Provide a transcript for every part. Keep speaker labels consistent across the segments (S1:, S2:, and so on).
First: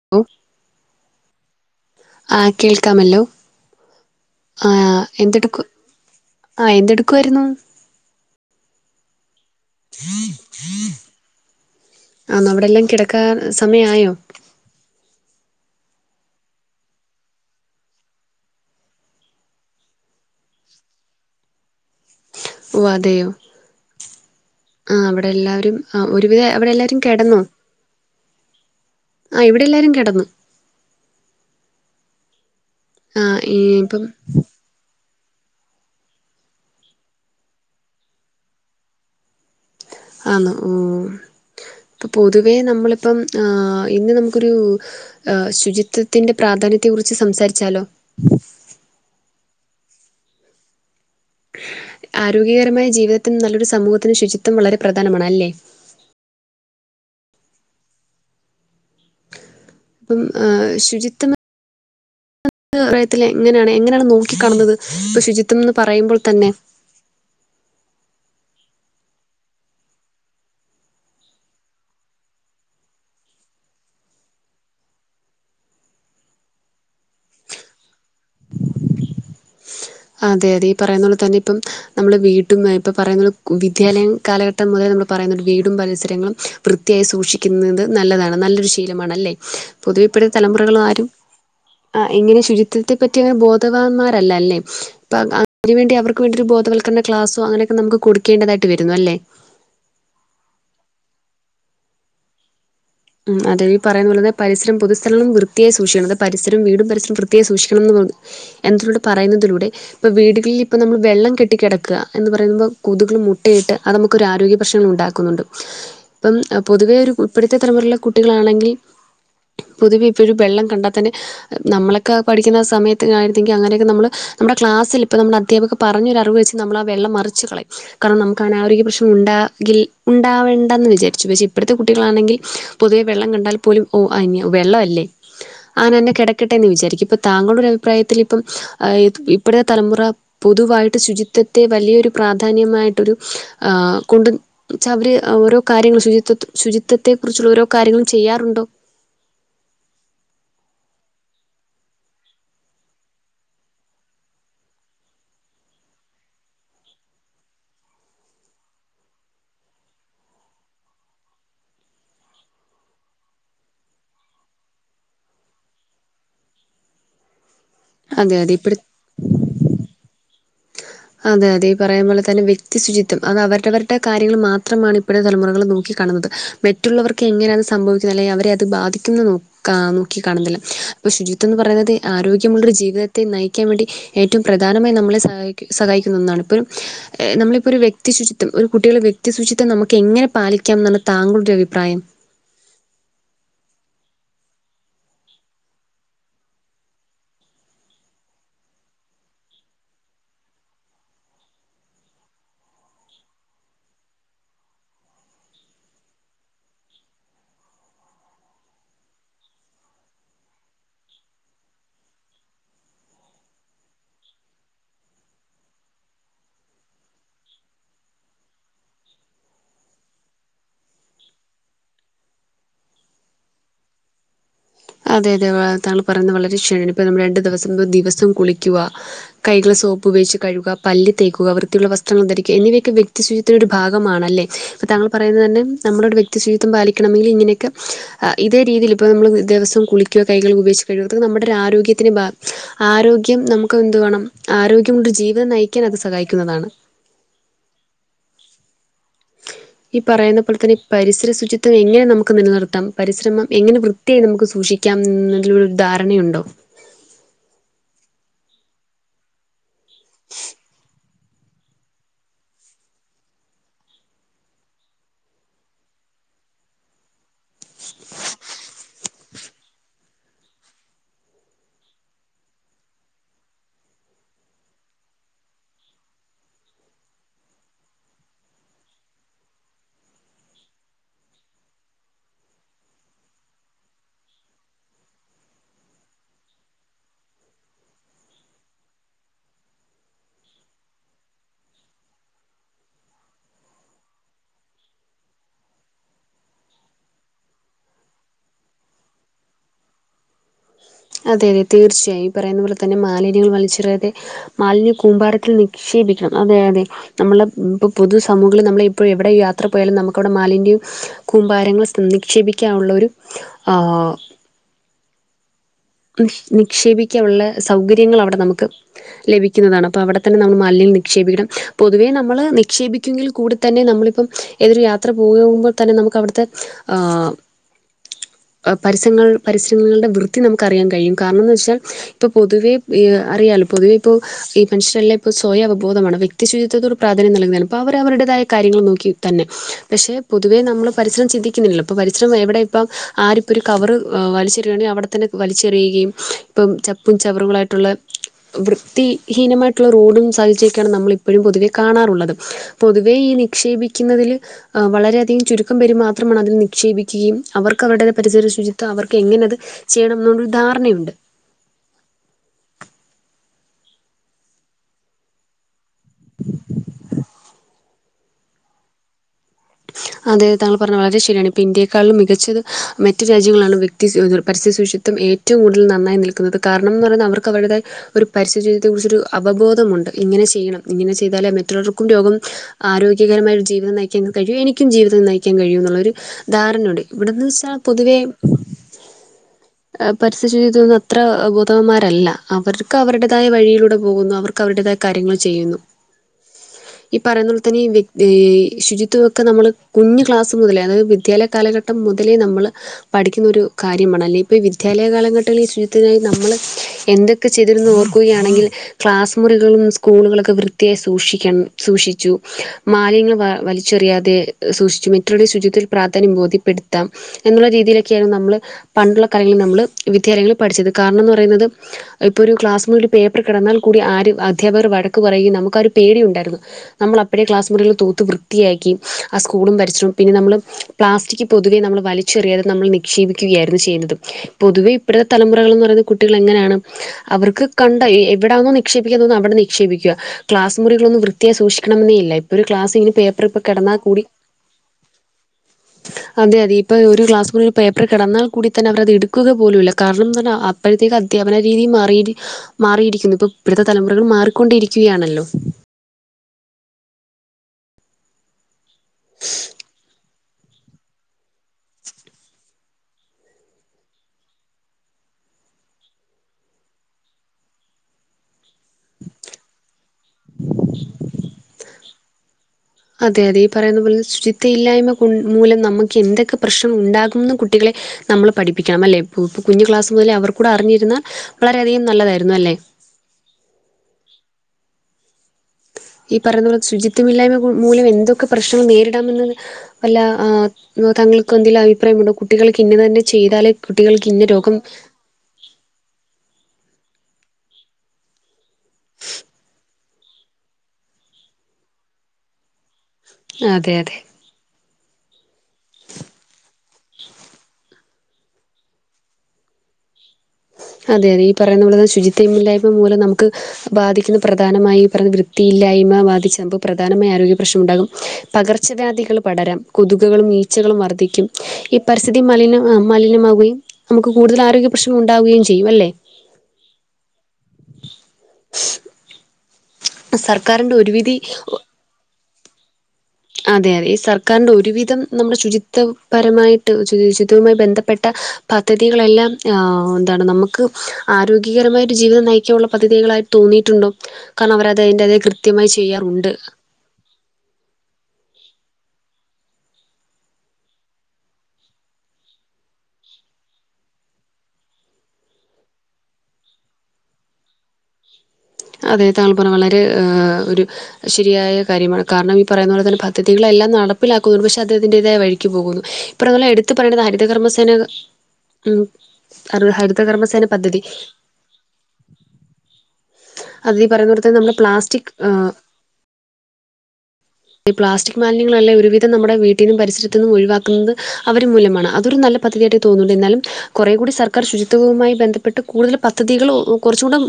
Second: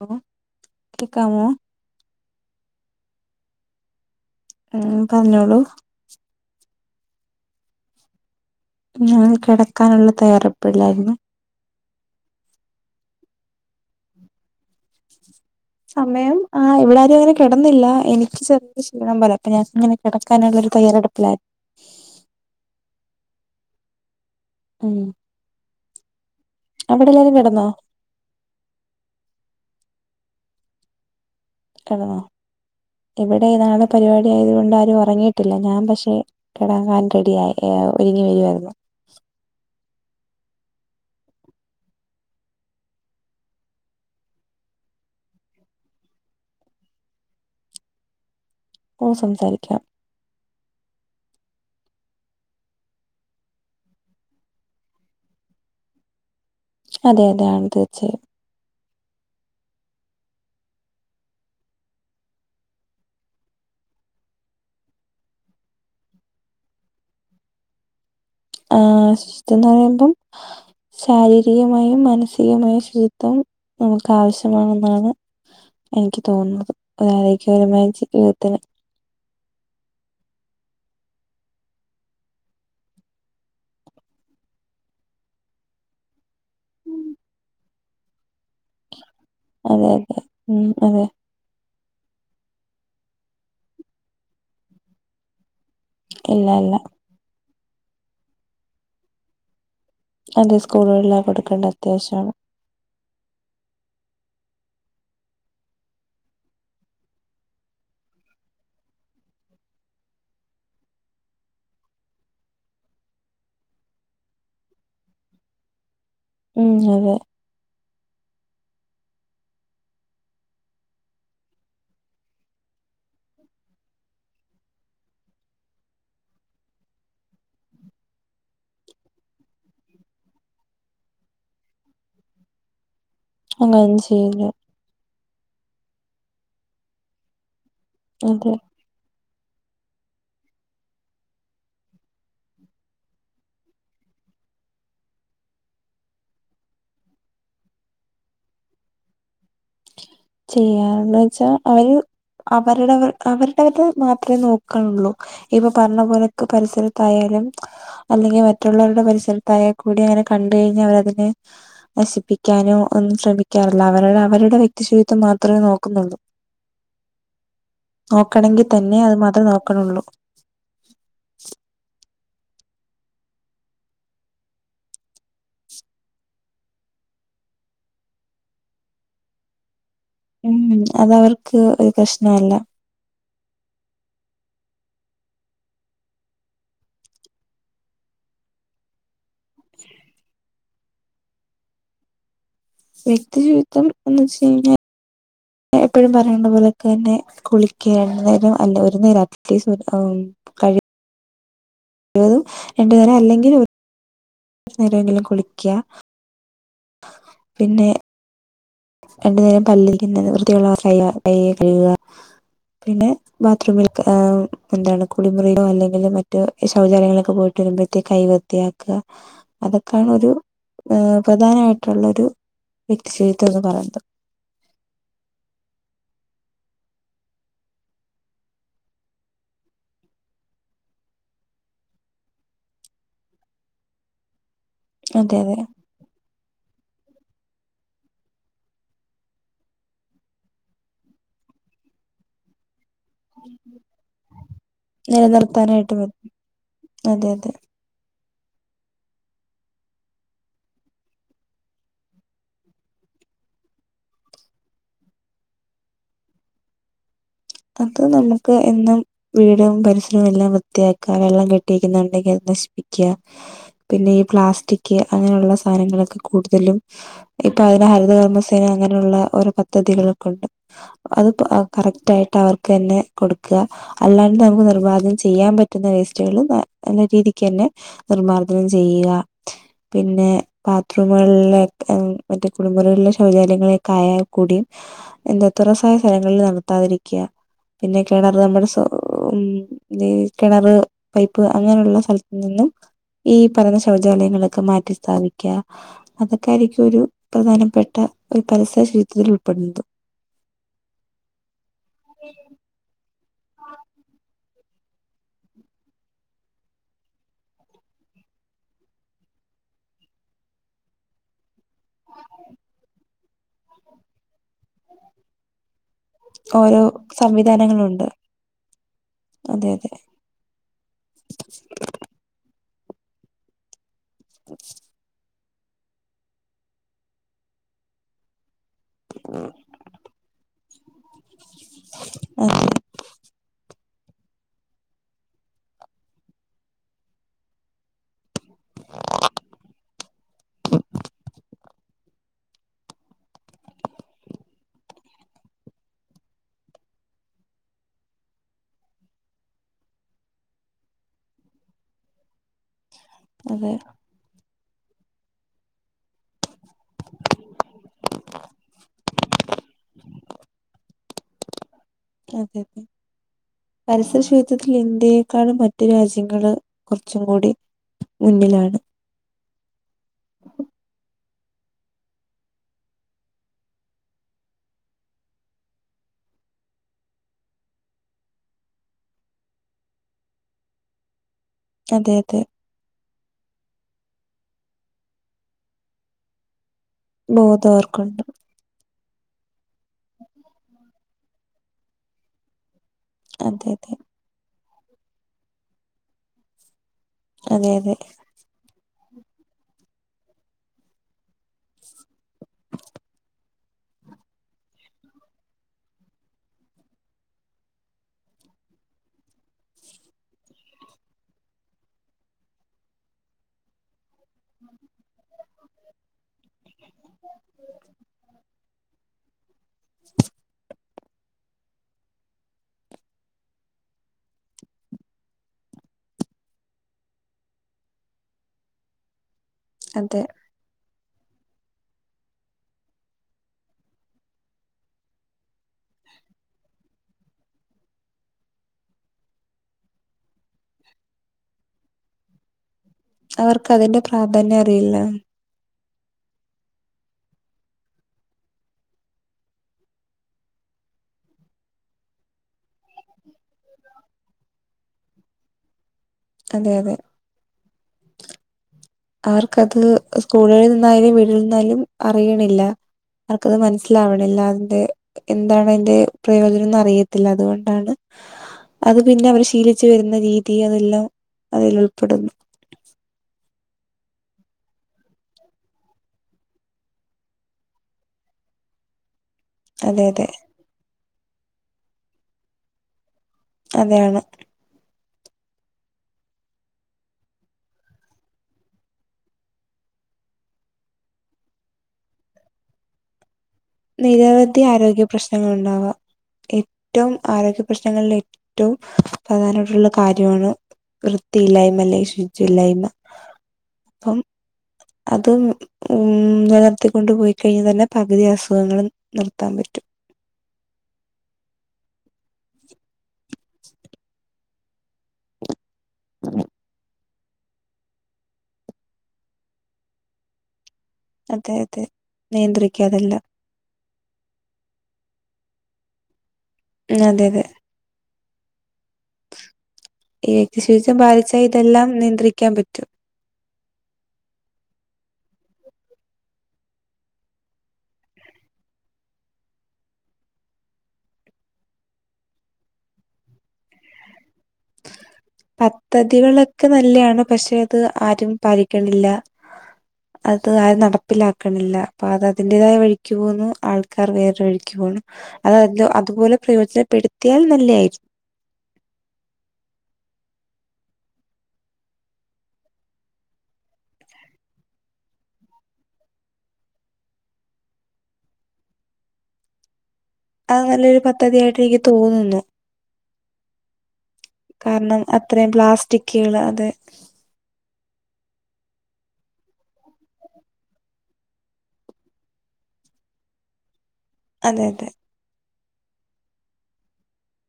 S1: Hello കേക്കാമോ?
S2: ആഹ് കേൾക്കാമല്ലോ
S1: ഉം
S2: ആഹ്
S1: പറഞ്ഞോളൂ
S2: എന്തെടുക്കു ആഹ് എന്തെടുക്കുവായിരുന്നു?
S1: ഞാൻ കെടക്കാനുള്ള തയ്യാറെട്പ്പില്ലായിരുന്നു.
S2: ആന്നോ അവ്ടെല്ലം കെടക്കാൻ സമയായോ?
S1: സമയം ആഹ് ഇവടെ ആരും അങ്ങനെ കെടന്നില്ല. എനിക്ക് ചെറിയ ക്ഷീണം പോലെ അപ്പ ഞാൻ അങ്ങനെ കെടക്കാനുള്ളൊരു തയ്യാറെടുപ്പിലായി.
S2: ഓഹ് അതെയോ
S1: ഉം
S2: ആഹ് അവ്ടെ എല്ലാരും അഹ് ഒരുവിധം അവ്ടെ എല്ലാരും
S1: അവിടെ
S2: കെടന്നോ?
S1: കിടന്നോ
S2: ആഹ് ഇവ്ടെ എല്ലാരും കെടന്ന്.
S1: കെടന്നോ?
S2: ആ
S1: ഇവടെ
S2: ഈ
S1: നാളെ
S2: ഇപ്പം
S1: പരിപാടി ആയത് കൊണ്ട് ആരും ഒറങ്ങി ട്ടില്ല ഞാൻ പക്ഷെ കെടങ്ങാൻ റെഡിയായി ഏഹ് ഒരുങ്ങി വരുവായിരുന്നു.
S2: ആന്നോ? ഓഹ് ഇപ്പോ പൊതുവേ നമ്മള്പ്പം ആഹ് ഇന്ന് നമുക്കൊരു ആഹ് ശുചിത്വത്തിന്റെ പ്രാധാന്യത്തെ കുറിച്ച് സംസാരിച്ചാലോ?
S1: ഓഹ് സംസാരിക്കാം.
S2: ആരോഗ്യകരമായ ജീവിതത്തിനും നല്ലൊരു സമൂഹത്തിന് ശുചിത്വം വളരെ പ്രധാനമാണ്. അല്ലേ?
S1: അതെ അതെയാണ് തീർച്ചയായും.
S2: പ്പം ആഹ് ശുചിത്വം പറയത്തില്ല എങ്ങനാണ് എങ്ങനാണ് നോക്കി കാണുന്നത് ഇപ്പൊ ശുചിത്വം ന്ന് പറയുമ്പോൾ തന്നെ?
S1: ആഹ് ശചിത്വം ന്ന് പറയുമ്പം ശാരീരികമായും മാനസികമായും ശുചിത്വം നമുക്ക് ആവശ്യമാണെന്നാണ്. എനിക്ക് തോന്നുന്നത് [unintelligible] ജീവിതത്തിന്
S2: അതെ അതെ ഈ പറയുന്ന പോലെ തന്നെ ഇപ്പം നമ്മളെ വീട്ട്ന്നും ഇപ്പ പറയുന്നോലെ വിദ്യാലയം കാലഘട്ടം മുതൽ നമ്മള് പറയുന്നുണ്ട് വീടും പരിസരങ്ങളും വൃത്തിയായി സൂക്ഷിക്കുന്നത് നല്ലതാണ് നല്ലൊരു ശീലമാണ്. അല്ലേ?
S1: അതെ
S2: പൊതുവെ
S1: അതെ
S2: ഇപ്പഴത്തെ
S1: ഉം
S2: തലമുറകൾ
S1: അതെ
S2: ആരും ആഹ് ഇങ്ങനെ ശുചിത്വത്തെ പറ്റി അങ്ങനെ ബോധവാന്മാരല്ല അല്ലേ ഇപ്പം അഹ് അ അതിനുവേണ്ടി അവർക്ക് വേണ്ടി
S1: ഇല്ല
S2: ഒരു
S1: ഇല്ല
S2: ബോധവൽക്കര്ണ ക്ലാസോ അങ്ങനെക്കെ നമുക്ക് കൊടുക്കേണ്ടതായിട്ട് വരുന്നു അല്ലേ?
S1: അത് സ്കൂളുകളിലാ കൊടുക്കേണ്ട അത്യാവശ്യാണ്.
S2: ഉം അതെ ഈ പറയുന്ന പോലെത്തന്നെ പരിസരം പൊതുസ്ഥലങ്ങളും വൃത്തിയായി സൂക്ഷിക്കണം. അത് പരിസരം വീടും പരിസരം വ്യത്തിയായി സൂക്ഷിക്കണന്ന് [unintelligible] എന്തിലൂടെ പറയുന്നതിലൂടെ ഇപ്പ വീടുകളിൽ ഇപ്പ നമ്മള് വെള്ളം കെട്ടി കെടക്ക എന്ന് പറയുമ്പോ കൊതുകള് മുട്ടയിട്ട് അത് നമു ക്കൊരാരോഗ്യ പ്രശ്നങ്ങളു ണ്ടാക്കുന്നുണ്ട് ഇപ്പം
S1: ഉം
S2: പൊതുവേ ഒരു
S1: അതെ
S2: [unintelligible] അത്രമുള്ള കുട്ടികളാണെങ്കിൽ പൊതുവെ ഇപ്പെഴും പെള്ളം കണ്ടാ തന്നെ നമ്മളൊക്കെ പഠിക്കുന്ന സമയത്ത് ആയിരുന്നെങ്കി അങ്ങനെക്കെ നമ്മള് നമ്മടെ ക്ലാസ്സില് പ്പ നമ്മടെ അധ്യാപക പർഞ്ഞൊരറിവ് വെച്ച് നമ്മളാ വെള്ളം മറിച്ച് കളയും. കാരണം നമക്കങ്ങനെ ആരോഗ്യ പ്രശ്നുണ്ടാകിൽ ഉണ്ടാവണ്ടന്ന് വിചാര്ച്ചു പക്ഷെ ഇപ്പടത്തെ കുട്ടികളാണെങ്കിൽ പൊതുവെ വെള്ളം കണ്ടാൽ പോലും
S1: അങ്ങനെ
S2: ഓഹ് അയിന്യ
S1: ചെയ്യില്ല
S2: വെള്ളവല്ലേ അങ്ങനെന്നെ കെടക്കട്ടെന്ന് വിചാരിക്കും ഇപ്പൊ താങ്കളുടെ ഒരഭിപ്രായത്തിൽ ഇപ്പം
S1: അതെ
S2: അയ്ത് ഇപ്പടെ തലമുറ പൊതുവായിട്ട് ശുചിത്വത്തെ വലിയൊരു പ്രാധാന്യമായിട്ടൊരു ആ കൊണ്ട് ച്ചവര് അഹ് ഓരോ കാര്യങ്ങളും ശുചിത്വ ശുചിത്വത്തെ കുറിച്ചുള്ള ഓരോ കാര്യങ്ങളും ചെയ്യാറുണ്ടോ?
S1: ചെയ്യാറ്ണ്ടോച്ചാ അവര് അവര്ടെവർ അവരവര്ടെ മാത്രേ നോക്ക്ണൊള്ളൂ. ഇപ്പം പർഞ്ഞ പോലൊക്കെ പരിസരത്തായാലും അല്ലെങ്കി മറ്റുള്ളവരുടെ പരിസരത്തായാ കൂടി അങ്ങനെ കണ്ട് കഴിഞ്ഞാ അവരതിനെ നശിപ്പിക്കാനോ ഒന്നും ശ്രമിക്കാറില്ല അവരവര്ടെ വ്യക്തി ശു ത്വം മാത്രേ നോക്കുന്നുള്ളൂ
S2: അതെ അതെ
S1: നോക്കണെങ്കി
S2: ഇപ്പഴ്
S1: തന്നെ അതു മാത്രേ നോക്കണൊള്ളൂ.
S2: അതെ അതെ ഈ പറയം പോലെ തന്നെ വ്യക്തി ആഹ് അതെ യതെ ഈ പറയും പോലെ തന്നെ വെക്തി ശുചിത്വം അത് അവരവര്ടെ കാര്യങ്ങൾ മാത്രമാണ് ഇപ്പോഴത്തെ തലമുറകള് നോക്കി കാണുന്നത്. മെറ്റുള്ളവർക്കെങ്ങനെ അത് സംഭവിക്കുന്ന അല്ലെ അവരെ അത് ബാധിക്കുന്ന് നോ ക്കാം നോക്കി കാണുന്നില്ല
S1: ഉം
S2: അപ്പൊ
S1: അത്
S2: ശുചിത്വംന്ന്
S1: അവർക്ക്
S2: പറന്നത്
S1: ഒരു പ്രശ്നമല്ല
S2: ആരോഗ്യമുള്ളൊരു ജീവിത ത്തെ നയിക്കാൻ വേണ്ടി ഏറ്റവും പ്രധാനമായി നമ്മളെ സഹായി സഹായിക്കുന്ന ഒന്നാണ് ഇപ്പം എഹ് നമ്മളിപ്പോര് വ്യക്തി ശുചിത്വം ഒരു കുട്ടികളെ വ്യ ക്തി ശുചിത്വം നമക്കെങ്ങനെ പാലിക്കാം ന്നാണ് താങ്കളുടെ അഭിപ്രായം?
S1: വ്യക്തി ശുചിത്വം എന്ന് വെച്ച് കഴിഞ്ഞാ എപ്പഴും പറയണ്ട പോലൊക്കെന്നെ കുളിക്ക രണ്ട് നേരം അല്ലെ ഒര് നേരം അറ്റ്ലിസ്റ്റ് [unintelligible] [unintelligible] രണ്ട് നേരം അല്ലെങ്കില് ഒര് നേരെങ്കിലും കുളിക്ക പിന്നെ രണ്ടു നേരം പല്ലേക്കുന്നത് വൃത്തിയുള്ള വ [unintelligible] കൈ കഴുക പിന്നെ ബാത്റൂമിലൊക്കെ ഏഹ് എന്താണ് കുളിമുറിയിലോ അല്ലെങ്കില് മറ്റു ശൗചാലയങ്ങളൊക്കെ പോയിട്ട് വരുമ്പഴത്തേക്ക് കൈ വ് ത്ത്യാക്ക അതൊക്കാണൊരു ഏഹ് പ്രധാനമായിട്ടുള്ളൊരു വ്യക്തി ശു ചിത്വം ന്ന് പറയ്ണത്.
S2: അതെ യതെ വാ താങ്കള് പറയുന്നത് വളരെ ശെരിയാണ് ഇപ്പോ നമ്മൾ രണ്ട് ദിവസം ദ് ദിവസം കുളിക്കുക. കൈകള് സോപ്പ് ഉപയോഗിച്ച് കഴുക, പല്ല് തേക്കുക, വൃത്തിയുള്ള വസ്ത്രൾങ്ങ ധരിക്കുക, എന്നിവയൊക്കെ വ്യക്തി ശുചി ത്തിനൊരു ഭാഗമാണല്ലേ അപ്പോ താങ്കൾ
S1: അതെ
S2: പറയുന്നത്
S1: അതെ
S2: തന്നെ നമ്മളോരു വ്യക്തി ശുചിത്വം പാലിക്കണമെങ്കിൽ ഇങ്ങനെക്കെ അഹ് ഇതേ രീതിയില് ഇപ്പോ നമ്മൾ ദവസം കുളിക്കുക കൈകൾ ഉപോഗിച്ച് കഴികുക ഇതൊക്കെ നമ്മടെ രാരോഗ്യത്തിന് ബ ആരോ ഗ്യം നമക്കത് എന്ത് വേണം ആരോഗ്യമുണ്ട് ജീവിതം നയിക്കാൻ
S1: നിലനിർത്താനായിട്ട്
S2: അത്
S1: അതെ
S2: സഹായിക്കുന്നതാണ്.
S1: അതെ യതെ
S2: ഈ പറയുന്ന പോലെ തന്നെ ഈ പരിസര ശുചിത്വം എങ്ങനെ നമക്ക് നിലനിർത്താം പരിശ്രമം എങ്ങനെ വൃ ത്തിയായി നമുക്ക് സൂക്ഷിക്കാം ന്നുള്ളൊരു ധാരണയുണ്ടോ?
S1: അത് നമക്ക് എന്നും വീടും പരിസരവും എല്ലാം വൃത്തിയാക്കുക വെള്ളം കെട്ടിക്ക്ന്ന്ണ്ടെങ്കി അത് നശിപ്പിക്ക. പിന്നെ ഈ പ്ലാസ്റ്റിക് അങ്ങനെയുള്ള സാധനങ്ങളൊക്കെ കൂടുതലും ഇപ്പൊ അതിന് ഹരിതകർമ്മസേന അങ്ങനെയുള്ള ഓരോ പദ്ധതികളൊക്കെണ്ട്. അത് പ കറക്റ്റായിട്ട് അവർക്കെന്നെ കൊട്ക്ക. അല്ലാണ്ട് നമുക്ക് നിർമാർജനം ചെയ്യാ പറ്റുന്ന വേസ്റ്റുകൾ നല്ല രീതിക്കന്നെ നിർമ്മാർജനം ചെയ്യുക പിന്നെ ബാത്റൂമുകളിലെ മറ്റേ കുളിമുറികളിലെ ശൗചാലയങ്ങളക്കെ ആയാൽ കൂടി എന്താ തുറസായ സ്ഥലങ്ങളിൽ നടത്താതിരിക്ക പിന്നെ കിണർ നമ്മുടെ സൊ ലീ കിണറ് പൈപ്പ് അങ്ങനെയുള്ള സ്ഥലത് നിന്നും ഈ പറയുന്ന ശൗചാലയങ്ങളൊക്കെ മാറ്റി സ്ഥാപിക്ക അതൊക്കൊയിരിക്കും ഒരു പ്രധാനപ്പെട്ട ഒരു പരിസര ശുചിത്വത്തിൽ ഉൾപ്പെടുന്നത്
S2: അതെ അതെ തീർച്ചയായും ഈ പറയുന്ന പോലെ തന്നെ മാലിന്യങ്ങൾ വലിച്ചെറിയാതെ മാലിന്യ കൂമ്പാരത്തിൽ നിക്ഷേപിക്കണം അതെ അതെ നമ്മള പ്പൊ പൊതു സമൂഹങ്ങളിൽ നമ്മൾ ഇപ്പോ എവിടെ യാത്ര പോയാലും നമുക്കവിടെ മാലിന്യ കൂമ്പാരങ്ങൾ നിക്ഷേപിക്കാനുള്ളൊ ഒരു ആഹ്
S1: ഓരോ
S2: നിക്ഷേപിക്കാനുള്ള
S1: സംവിധാനങ്ങളുണ്ട്
S2: സൗകര്യങ്ങൾ അവിടെ നമുക്ക്
S1: അതെ
S2: ലഭിക്കുന്നതാണ്
S1: അതെ
S2: അപ്പൊ അവിടെ തന്നെ നം മാലിന്യ നിക്ഷേപിക്കണം പൊതുവേ നമ്മൾ നിക്ഷേപിക്കുമെങ്കിൽ കൂടെ തന്നെ നമ്മൾ പ്പം ഏതൊരു യാത്ര പോകുമ്പോൾ തന്നെ നമുക്ക് അവിടുത്തെ ആഹ് പരിസരങ്ങൾ പരിസരങ്ങളുടെ വൃത്തി നമുക്ക് അറിയാൻ കഴിയും കാരണം എന്ന് വെച്ചാൽ ഇപ്പോൾ
S1: അതെ
S2: പൊതുവേ വി അറിയാാലോ പൊതുവെ ഇപ്പോ ഈ മൻഷെര്ല് പ്പോ സ്വയം അവബോധമാണ് വ്യക്തിയചത്വത്തോട് പ്രധാന്ം നൽകതാണ് അപ്പ അവരുടേത കാര്യങ്ങൾ നോക്കി തന്നെ പക്ഷേ പൊതുവേ നമ്മൾ പരിസരം ചിന്തിക്കുന്നില്ല പ്പോ പരിസരം എവിടെ ഇപ്പം ആരിപ്പോം ഒരു കവറ് വലിച്ചറിയാണെ അവിടെത്തന്നെ വലിച്ചെറിയുകയും ഇപ്പം ചപ്പും ചവറുകളായിട്ടുള്ള വൃത്തിഹീനമായിട്ടുള്ള റോഡും സാഹചര്യൊക്കെയാണ് നമ്മൾ ഇപ്പോഴും പൊതുവെ കാണാറുള്ളത് പൊതുവേ ഈ
S1: അതെ
S2: നിക്ഷേപിക്കുന്നതിൽ അഹ് വളരെയധികം ചുരുക്കം പേര് മാത്രമാണ് അതിൽ ക്ഷേപിക്കുകയും അവർക്ക് അവരുടേത് പരിസര ശുചിത്വം അവർക്ക് എങ്ങനെ അത് ചെയ്യണം എന്നുള്ളൊരു ധാരണയുണ്ട്
S1: അതെതെ പരിസര ശുചിത്വത്തിൽ ഇന്ത്യയെക്കാളും മ റ്റ് രാജ്യങ്ങള് കുറച്ചും കൂടി മുന്നിലാണ്
S2: അതായത് താങ്കൾ പറഞ്ഞാൽ വളരെ ശരിയാണ് ഇപ്പോൾ ഇന്ത്യെക്കാളും മികച്ചത് മറ്റു രാജ്യങ്ങളാണ് വ്യക്തി പരിസ്ഥിതി സൂശി ത്തം ഏറ്റവും കൂടുതൽ നന്നായി നിൽക്കുന്നത് കാരണം ന്ന് പറയുന്ന അവർക്ക് അവരു ഒരു പരിസ്ഥി ജീവിതത്തെ കുറിച്ചൊരു അവബോധമുണ്ട് ഇങ്ങനെ ചെയ്യണം ഇങ്ങനെ ചെയ്താലേ മറ്റുള്ളോവർക്കും
S1: അതെ
S2: രോഗം
S1: അതെ
S2: ആരോഗ്യകരമായ ഒരു ജീവിതം നയിക്കാൻ കഴിയും എനിക്കും ജീവിതം നയിക്കാൻ കഴിയുന്നുള്ളരു ധാരണയുണ്ട് ഇവിടെന്ന്
S1: ബോധം
S2: വെച്ചാൽ പൊതുവേ
S1: അവർക്കുണ്ട്
S2: പരിസ്ഥിതി ശുചിത്വത്തിന് അത്ര ബോധവന്മാരല്ല അവർക്ക് അവരുടേതായ
S1: അതെ അതെ
S2: വഴിയിലൂടെ പോകുന്നു അവർക്ക് അവരുടേതായ കാര്യങ്ങൾ ചെയ്യുന്നു ഈ പറയുന്നത് പോൽ
S1: അതെ
S2: തന്നെ
S1: അതെ
S2: ഈ ഈ ശുചിത്വൊക്കെ നമ്മള് കുഞ്ഞു ക്ലാസ് മുതല അതായത് വിദ്യാലയ കാലഘട്ടം മുതലേ നമ്മൾ പഠിക്കുന്നൊരു കാര്യമാണ് അല്ലെ ഇപ്പോ ഈ വിദ്യാലയ കാലഘട്ടങ്ങള ഈ ചുചത്തിനായി നമ്മൾ എന്തൊക്കെ ചെയ്തിരുന്ന് ഓർക്കുകയാണെങ്കിൽ ക്ലാസ് മുറികളും സ്കൂളുകളൊക്കെ വൃത്തിയായി സൂക്ഷിക്കണം സൂക്ഷിച്ചു മാലിന്യ വ വലി ചെറിയാതെ സൂക്ഷിച്ചു മറ്റുള്ളരു ശുചിത്ത്തിൽ പ്രാധാന്യം ബോധ്യപ്പെടുത്താം എന്നുള്ള രീതിയിലൊക്കെയാണ് നമ്മള് പണ്ടുള്ള കാര്യങ്ങളിൽ നമ്മള് വിദ്യാലയങ്ങളിൽ പഠിച്ചത് കാരണം എന്ന് പറയുന്നത് ഇപ്പൊ ഒരു ക്ലാസ്സിൽ ഒരു പേപ്പർ കിടന്നാൽ കൂടി ആര് അധ്യാപകർ വഴക്ക് പറയുകയും നമുക്ക് ആ ഒരു പേടി ഉണ്ടായിരുന്നു. നമ്മള് അപ്പഴെ ക്ലാസ് മുറികള് തൂത്ത് വൃത്തിയാക്കി ആ സ്കൂളും പരിസരവും
S1: അതെ
S2: പിന്നെ നമ്മള് പ്ലാസ്റ്റിക്ക് പൊതുവെ നമ്മള് വലിച്ചെറിയാതെ നമ്മൾ നിക്ഷേപിക്കുകയായിരുന്നു ചെയ്യുന്നതും. പൊതുവെ ഇപ്പഴത്തെ തലമുറകൾ എന്ന് പറയുന്ന കുട്ടികൾ എങ്ങനെയാണ്. അവർക്ക് കണ്ട എവിടെണോ നിക്ഷേപിക്കാൻ തോന്നുന്നു, അവിടെ നിക്ഷേപിക്കുക. ക്ലാസ് മുറികളൊന്നും വൃത്തിയായി സൂക്ഷിക്കണം എന്നെയില്ല ഇപ്പൊ ഒരു ക്ലാസ് തൃ പ്പ
S1: അവർക്ക്
S2: കിടന്നാ
S1: അതിന്റെ
S2: കൂടി.
S1: പ്രാധാന്യം അറിയില്ല
S2: അതെ അതെ ഇപ്പൊ ഒരു ക്ലാസ് മുറിയിൽ ഒരു പേപ്പർ കിടന്നാൽ കൂടി തന്നെ അവരത് എടുക്കുക പോലും ഇല്ല കാരണം എന്താന്ന് പറഞ്ഞ അ പ്പഴത്തേക്ക് അധ്യാപന രീതി മാറിയിരി മാറിയിരിക്കുന്നു. ഇപ്പൊ ഇപ്പോഴത്തെ തലമുറകളും മാറിക്കൊണ്ടിരിക്കുകയാണല്ലോ.
S1: അതെ അതെ അവർക്കത് സ്കൂളിൽ നിന്നായാലും വീട്ടികളിൽ നിന്നായാലും അറിയണില്ല. അവർക്കത് മനസ്സിലാവണില്ല അതിന്റെ എന്താണ് അതിന്റെ പ്രയോജനം ഒന്നും അറിയത്തില്ല. അതുകൊണ്ടാണ് അത് പിന്നെ അവര് ശീലി ച്ചു വരുന്ന രീതി അതെല്ലാം അതിലുൾപ്പെടുന്നു.
S2: അതെ അതെ ഈ പറയുന്നത് പോലെ ശുചിത്വ ഇല്ലായ്മ കൊ മൂലം നമുക്ക് എന്തൊക്കെ പ്രശ്നം ഉണ്ടാകുമെന്ന് കുട്ടികളെ നമ്മള് പഠിപ്പിക്കണം അല്ലേ. പു ഇപ്പ കുഞ്ഞു
S1: അതെ
S2: ക്ലാസ്
S1: അതെ
S2: മുതലേ അവർക്കൂടെ അറിഞ്ഞിരുന്നാൽ വളരെയധികം നല്ലതായിരുന്നു അല്ലേ.
S1: അതെയാണ്.
S2: ഈ പറയണത് പോലെ ശുചിത്വമില്ലായ്മ കു മൂലം എന്തൊക്കെ പ്രശ്നം നേരിടാമെന്നത്. വല്ല ആഹ് താങ്കൾക്ക് എന്തേലും അഭിപ്രായമുണ്ടോ കുട്ടികൾക്ക് ഇന്നത് തന്നെ ചെയ്താലേ കുട്ടികൾക്ക് ഇന്ന
S1: നിരവധി
S2: രോഗം
S1: ആരോഗ്യ പ്രശ്നങ്ങളിണ്ടാവാം ഏറ്റവും ആരോഗ്യ പ്രശ്നങ്ങളിൽ ഏറ്റവും പ്രധാനപ്പെട്ടുള്ള കാര്യമാണ് വൃത്തിയില്ലായ്മ അല്ലെങ്കിൽ ശുചിത്വം ഇല്ലായ്മ.
S2: അതെ അതെ
S1: അതും ഉം നിലനിർത്തിക്കൊണ്ട് പോയി കഴിഞ്ഞ് തന്നെ പകുതി അസുഖങ്ങളും നിർത്താൻ പറ്റും.
S2: അതെ അതെ ഈ പറയുന്നതുളള പോലെ ശുചിത്വമില്ലായ്മ മൂലം നമുക്ക് ബാധിക്കുന്ന പ്രധാനമായും പറഞ്ഞ് വൃത്തിയില്ലായ്മ ബാധിച്ച് [unintelligible] പ്ര ധാനമായി ആരോഗ്യ പ്രശ്നം ഉണ്ടാകും. പകർച്ചവ്യാധികള് പടരാം കൊതുകുകളും ഈച്ചകളും വർ ദ്ധിക്കും
S1: അതെ അതെ
S2: ഈ പരിസ്ഥിതി മലിന ആഹ്
S1: നിയന്ത്രിക്കാതെല്ലാം
S2: മലിനമാവുകയും. നമുക്ക് കൂടുതൽ ആരോഗ്യ പ്രശ്നം ഉണ്ടാവുകയും ചെയ്യും അല്ലേ
S1: അതെ അതെ ഈ വ്യക്തി ശുചിത്വം
S2: സർക്കാരിൻ്റെ
S1: പാലിച്ചാ
S2: ഒരുവിധി
S1: ഇതെല്ലാം നിയന്ത്രിക്കാൻ പറ്റും.
S2: അതെ അതെ ഈ സർക്കാരിന്റെ ഒരുവിധം നമ്മുടെ ശുചിത്വപരമായിട്ട് ശുചിത്വമായി ബന്ധപ്പെട്ട പദ്ധതികളെല്ലാം ആഹ് എന്താണ് നമുക്ക്. ആരോഗീകരമായിട്ട് ജീവിതം നയിക്കാനുള്ള പദ്ധതികളായിട്ട് തോന്നിയിട്ടുണ്ടോ. കാരണം അവരത് അതിൻ്റത് കൃത്യമായി ചെയ്യാറുണ്ട്.
S1: കല്ല്യാണം. പക്ഷെ അത് ആരും പാലിക്കണില്ല. അത് ആരും നടപ്പിലാക്കണില്ല. അപ്പൊ അത് അതിന്റേതായ വഴിക്ക് പോകുന്നു. ആൾക്കാർ വേറൊരു വഴിക്ക് പോകുന്നു. അത് അത്‌ അതുപോലെ പ്രയോജനപ്പെടുത്തിയാൽ നല്ലയായിരി
S2: അതെ താങ്കൾ പറയുന്നത് വളരെ ആഹ് ഒരു ശരിയായ കാര്യമാണ് കാരണം ഈ പറയുന്ന പോലെ തന്നെ പദ്ധതികളെല്ലാം നടപ്പിലാക്കുന്നുണ്ട്. പക്ഷേ അത് അതിന്റേതായ വഴിക്ക് പോകുന്നു. ഇപ്പ ഇവിടങ്ങളിൽ എടുത്തു പറയേണ്ടത് ഹരിതകർമ്മസേന ഉം [unintelligible]
S1: അത്
S2: ഹരിതകർമ്മസന പദ്ധതി.
S1: നല്ലൊരു പദ്ധതിയായിട്ട് എനിക്ക് തോന്നുന്നു.
S2: അത് ഈ പറയുന്ന പോലെ തന്നെ നമ്മുടെ
S1: കാരണം
S2: പ്ലാസ്റ്റിക്
S1: അത്രയും
S2: ഏഹ്
S1: പ്ലാസ്റ്റിക്കുകള് അത്
S2: പ്ലാസ്റ്റിക് മാലിന്യങ്ങളെല്ലാം ഒരുവിധം നമ്മുടെ വീട്ടീന്നും പരിസരത്ത് നിന്നും ഒഴിവാക്കുന്നത് അവര് മൂലമാണ് അതൊരു നല്ല പദ്ധതിയായിട്ട് തോന്നൂല്ല എന്നാലും. കുറേ കൂടി സർക്കാർ
S1: അതെ അതെ
S2: ശുചിത്വവുമായി ബന്ധപ്പെട്ട് കൂടുതൽ പദ്ധതികൾ കുറച്ചൂടെ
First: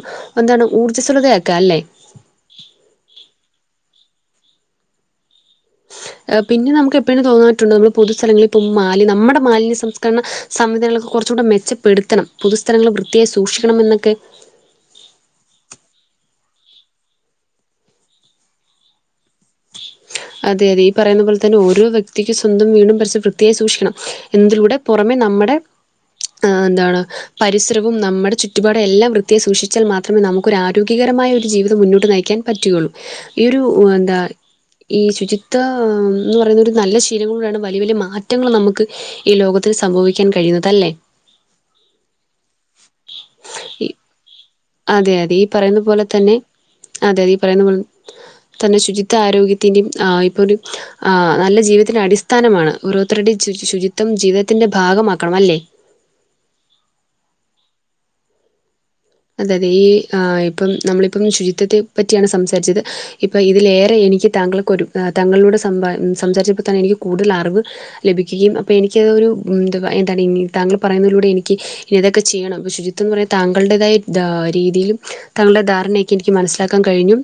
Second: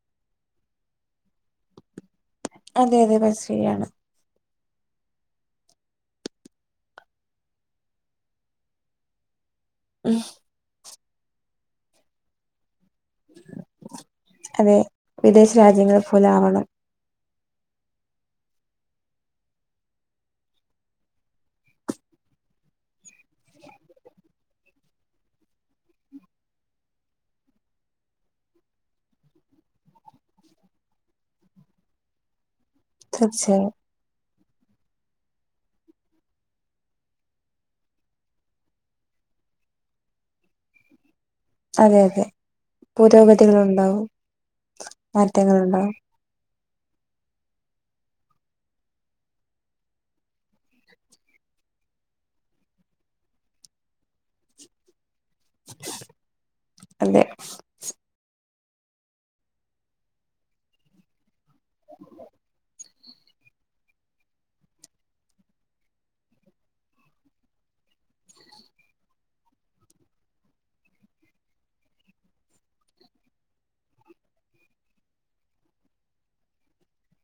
S2: എന്താണ് ഊർജ്ജസ്വലതയാക്കാ അല്ലേ
S1: അതെ അതെ [unintelligible]
S2: ഏഹ് പിന്നെ നമ്മക്ക് എപ്പഴേും തോന്നാറ്റുണ്ട് നമ്മൾ പൊതുസ്ഥലങ്ങളിൽ പോകുമ്പം മാലി നമ്മടെ മാലിന്യ
S1: ഉം
S2: സംസ്കരണം സംവിധാനങ്ങൾക്കെ കൊറച്ചും കൂടെ മെച്ചപ്പെടുത്തണം പൊതുസ്ഥലങ്ങൾ വൃത്തിയായി സൂക്ഷിക്കണം എന്നൊക്കെ
S1: അതെ വിദേശ രാജ്യങ്ങളെ പോലെ ആവണം
S2: അതെ അതെ ഈ പറയുന്ന പോലെ തന്നെ ഓരോ വ്യക്തിക്ക് സ്വന്തം വീടും പരിസരവും വൃത്തിയായി സൂക്ഷിക്കണം എന്തിലൂടെ പൊറമെ നമ്മടെ ഏഹ് എന്താണ് പരിസരവും നമ്മടെ ചുറ്റുപാടും എല്ലാം വൃത്തിയായി സൂക്ഷിച്ചാൽ മാത്രമേ നമുക്ക് ഒരു ആരോഗ്യകരമായ ഒരു ജീവിതം മുന്നോട്ട് നയിക്ക് ക്കാൻ പറ്റുകയുള്ളൂ ഈ ഒരു
S1: തീർച്ചയായും
S2: എന്താ ഈ ശുചിത്വാ എന്ന് പറയുന്ന ഒരു നല്ല ശീലങ്ങളൂടെയാണ് വലിയ വലിയ മാറ്റങ്ങൾ നമക്ക് ഈ ലോകത്തിൽ സംഭവിക്കാൻ കഴിയുന്നതല്ലേ
S1: അതെ അതെ പുരോഗതികളുണ്ടാവും
S2: അതെ അതെ ഈ പറയുന്ന
S1: മാറ്റങ്ങളുണ്ടാവും
S2: പോലെ തന്നെ അതെ ഈ പറയുന്ന പോലെ തന്നെ ശുചിത്വ ആരോഗ്യത്തിൻ്റെയും ആഹ് ഇപ്പ ഒരു ആഹ് നല്ല ജീവിതത്തിന്റെ അടിസ്ഥാനമാണ് ഓരോരുത്തരുടെയും ചു ശുചിത്വം ജീവിതത്തിന്റെ ഭാഗമാക്കണം അല്ലേ
S1: അതെ
S2: അതെ അതെ ഈ ആഹ് ഇപ്പം നമ്മളിപ്പം ശുചിത്വത്തെ പറ്റിയാണ് സംസാരിച്ചത് ഇപ്പൊ ഇതിലേറെ എനിക്ക് താങ്കൾക്ക് ഒരു ആഹ് താങ്കളിലൂടെ സംഭാ സംസാരിച്ചപ്പോ തന്നെ എനിക്ക് കൂടുതൽ അറിവ് ലഭിക്കുകയും അപ്പ എനിക്കതൊരു ഉം [unintelligible] എന്താണ് താങ്കൾ പറയുന്നതിലൂടെ എനിക്ക് ഇനി ഇതൊക്കെ ചെയ്യണം ശുചിത്വന്ന് പറയുന്ന താങ്കളടേതായ താ രീതിയിലും താങ്കളുടെ ധാരണയെക്കെ എനിക്ക് മനസ്സിലാക്കാൻ കഴിഞ്ഞു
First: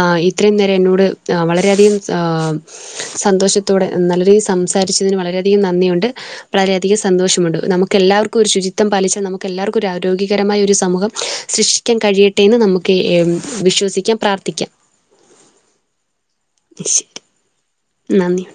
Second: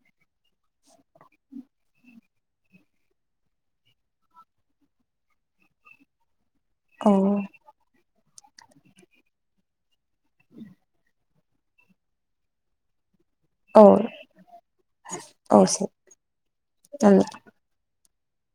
S2: ആഹ് ഇത്രയും നേരം എന്നോട് വളരെയധികം ആഹ് സന്തോഷത്തോടെ നല്ല രീതി സംസാരിച്ചതിന് വളരെയധികം നന്ദിയുണ്ട് വളരെയധികം
S1: ഓ
S2: സന്തോഷമുണ്ട് നമുക്ക് എല്ലാവർക്കും ഒരു ശുചിത്വം പാലിച്ചാൽ നമുക്ക് എല്ലാവർക്കും ആരോഗ്യപരമായ ഒരു സമൂഹം സൃഷ്ടിക്കാൻ കഴിയട്ടെന്ന് നമ്മക്ക്
S1: ഓ
S2: വിശ്വസിക്കാം പ്രാർത്ഥിക്കാം
S1: ഓ നന്ദി
S2: നന്ദി